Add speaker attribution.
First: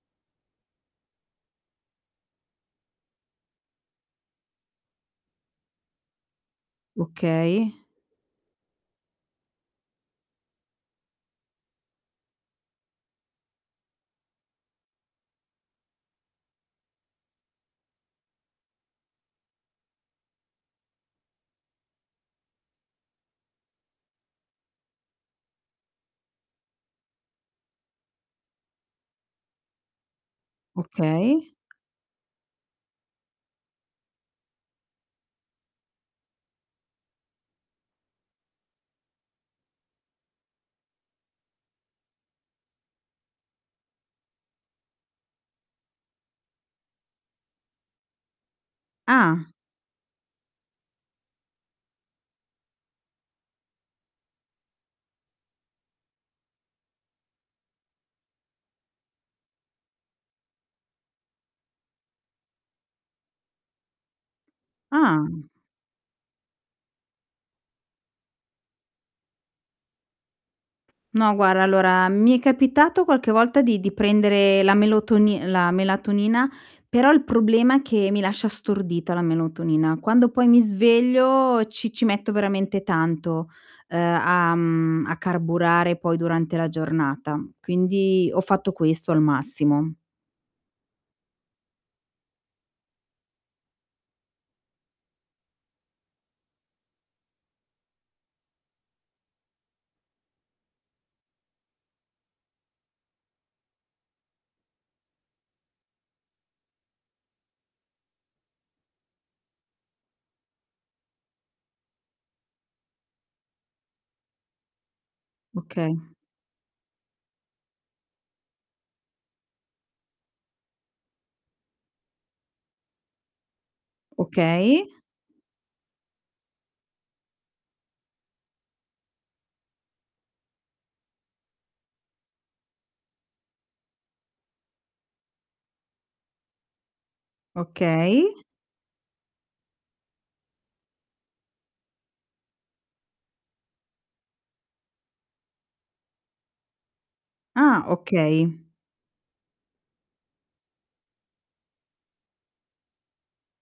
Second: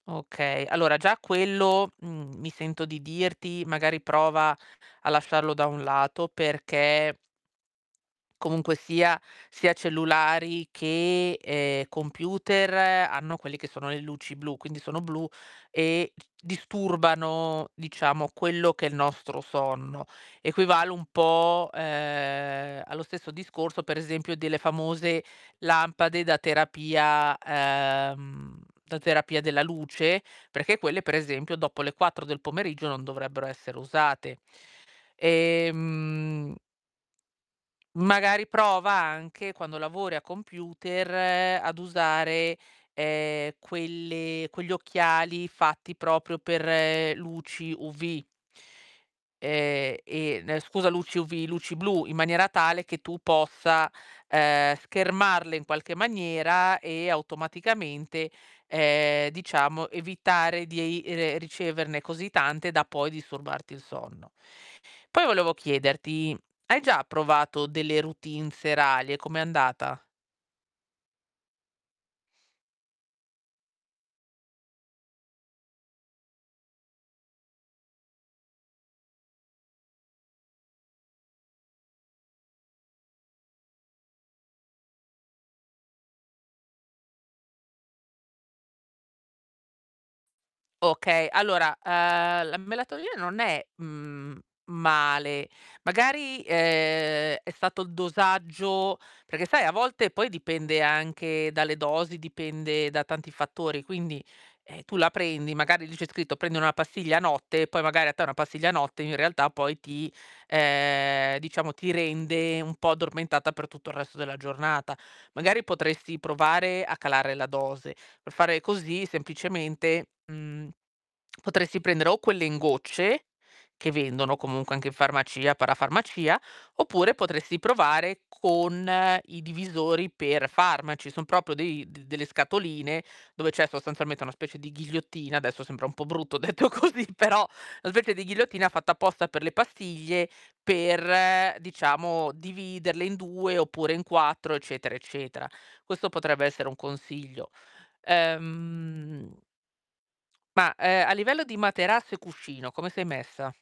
Speaker 1: Okay, allora già quello, mhmm, mi sento di dirti magari prova a lasciarlo da un lato perché
Speaker 2: Okay.
Speaker 1: comunque sia, sia cellulari che, ehm, computer hanno quelle che sono le luci blu, quindi sono blu e disturbano, diciamo, quello che è il nostro sonno. Equivale un po', uhm, allo stesso discorso, per esempio, delle famose lampade da terapia uhm, da terapia della luce, perché quelle per
Speaker 2: Okay.
Speaker 1: esempio dopo le 4 del pomeriggio non dovrebbero essere usate. Ehm magari prova anche, quando lavori a computer ad usare, ehm, quelle quegli occhiali fatti proprio per luci UV.
Speaker 2: Ah.
Speaker 1: Ehm, e ne scusa, luci UV, luci blu, in maniera tale che tu possa, uhm, schermarle in qualche maniera, e automaticamente, ehm, diciamo evitare di ei re riceverne così tante da poi disturbarti il sonno.
Speaker 2: Ah.
Speaker 1: Poi volevo chiederti, mhmm, hai già provato delle routine serali e com'è andata?
Speaker 2: No guarda, allora mi è capitato qualche volta di di prendere la melotoni la melatonina, però il problema è che mi lascia stordita la melatonina. Quando, poi mi sveglio ci ci metto veramente tanto, uhm, a mhmm, a carburare poi durante la giornata. Quindi ho fatto questo al massimo.
Speaker 1: Okay, allora, uhm, la melatonina non è, mhmm, male, magari, ehm, è stato il dosaggio. Perché sai, a volte poi dipende anche dalle dosi, dipende da tanti fattori. Quindi, eh, tu la prendi, magari lì c'è scritto: "prendere una pastiglia a notte" e poi magari a te una pastiglia a notte in realtà poi ti uhm, diciamo ti rende un po' addormentata per tutto il resto della giornata. Magari,
Speaker 2: Oka
Speaker 1: potresti provare a calare la dose. Per fare così semplicemente, mhmm, potresti prendere o quelle in gocce che vendono comunque
Speaker 2: Okay.
Speaker 1: anche in farmacia, parafarmacia, oppure potresti provare con i divisori per farmaci. Son proprio dei d delle scatoline dove c'è sostanzialmente una specie di ghigliottina, adesso sembra un po' brutto detto così, però una specie di
Speaker 2: Okay.
Speaker 1: ghigliottina fatta apposta per le pastiglie per, diciamo, dividerle in 2 oppure in 4 eccetera, eccetera. Questo potrebbe essere un consiglio.
Speaker 2: Ah, okay.
Speaker 1: Ehm ma, uhm, a livello di materasso e cuscino come sei messa?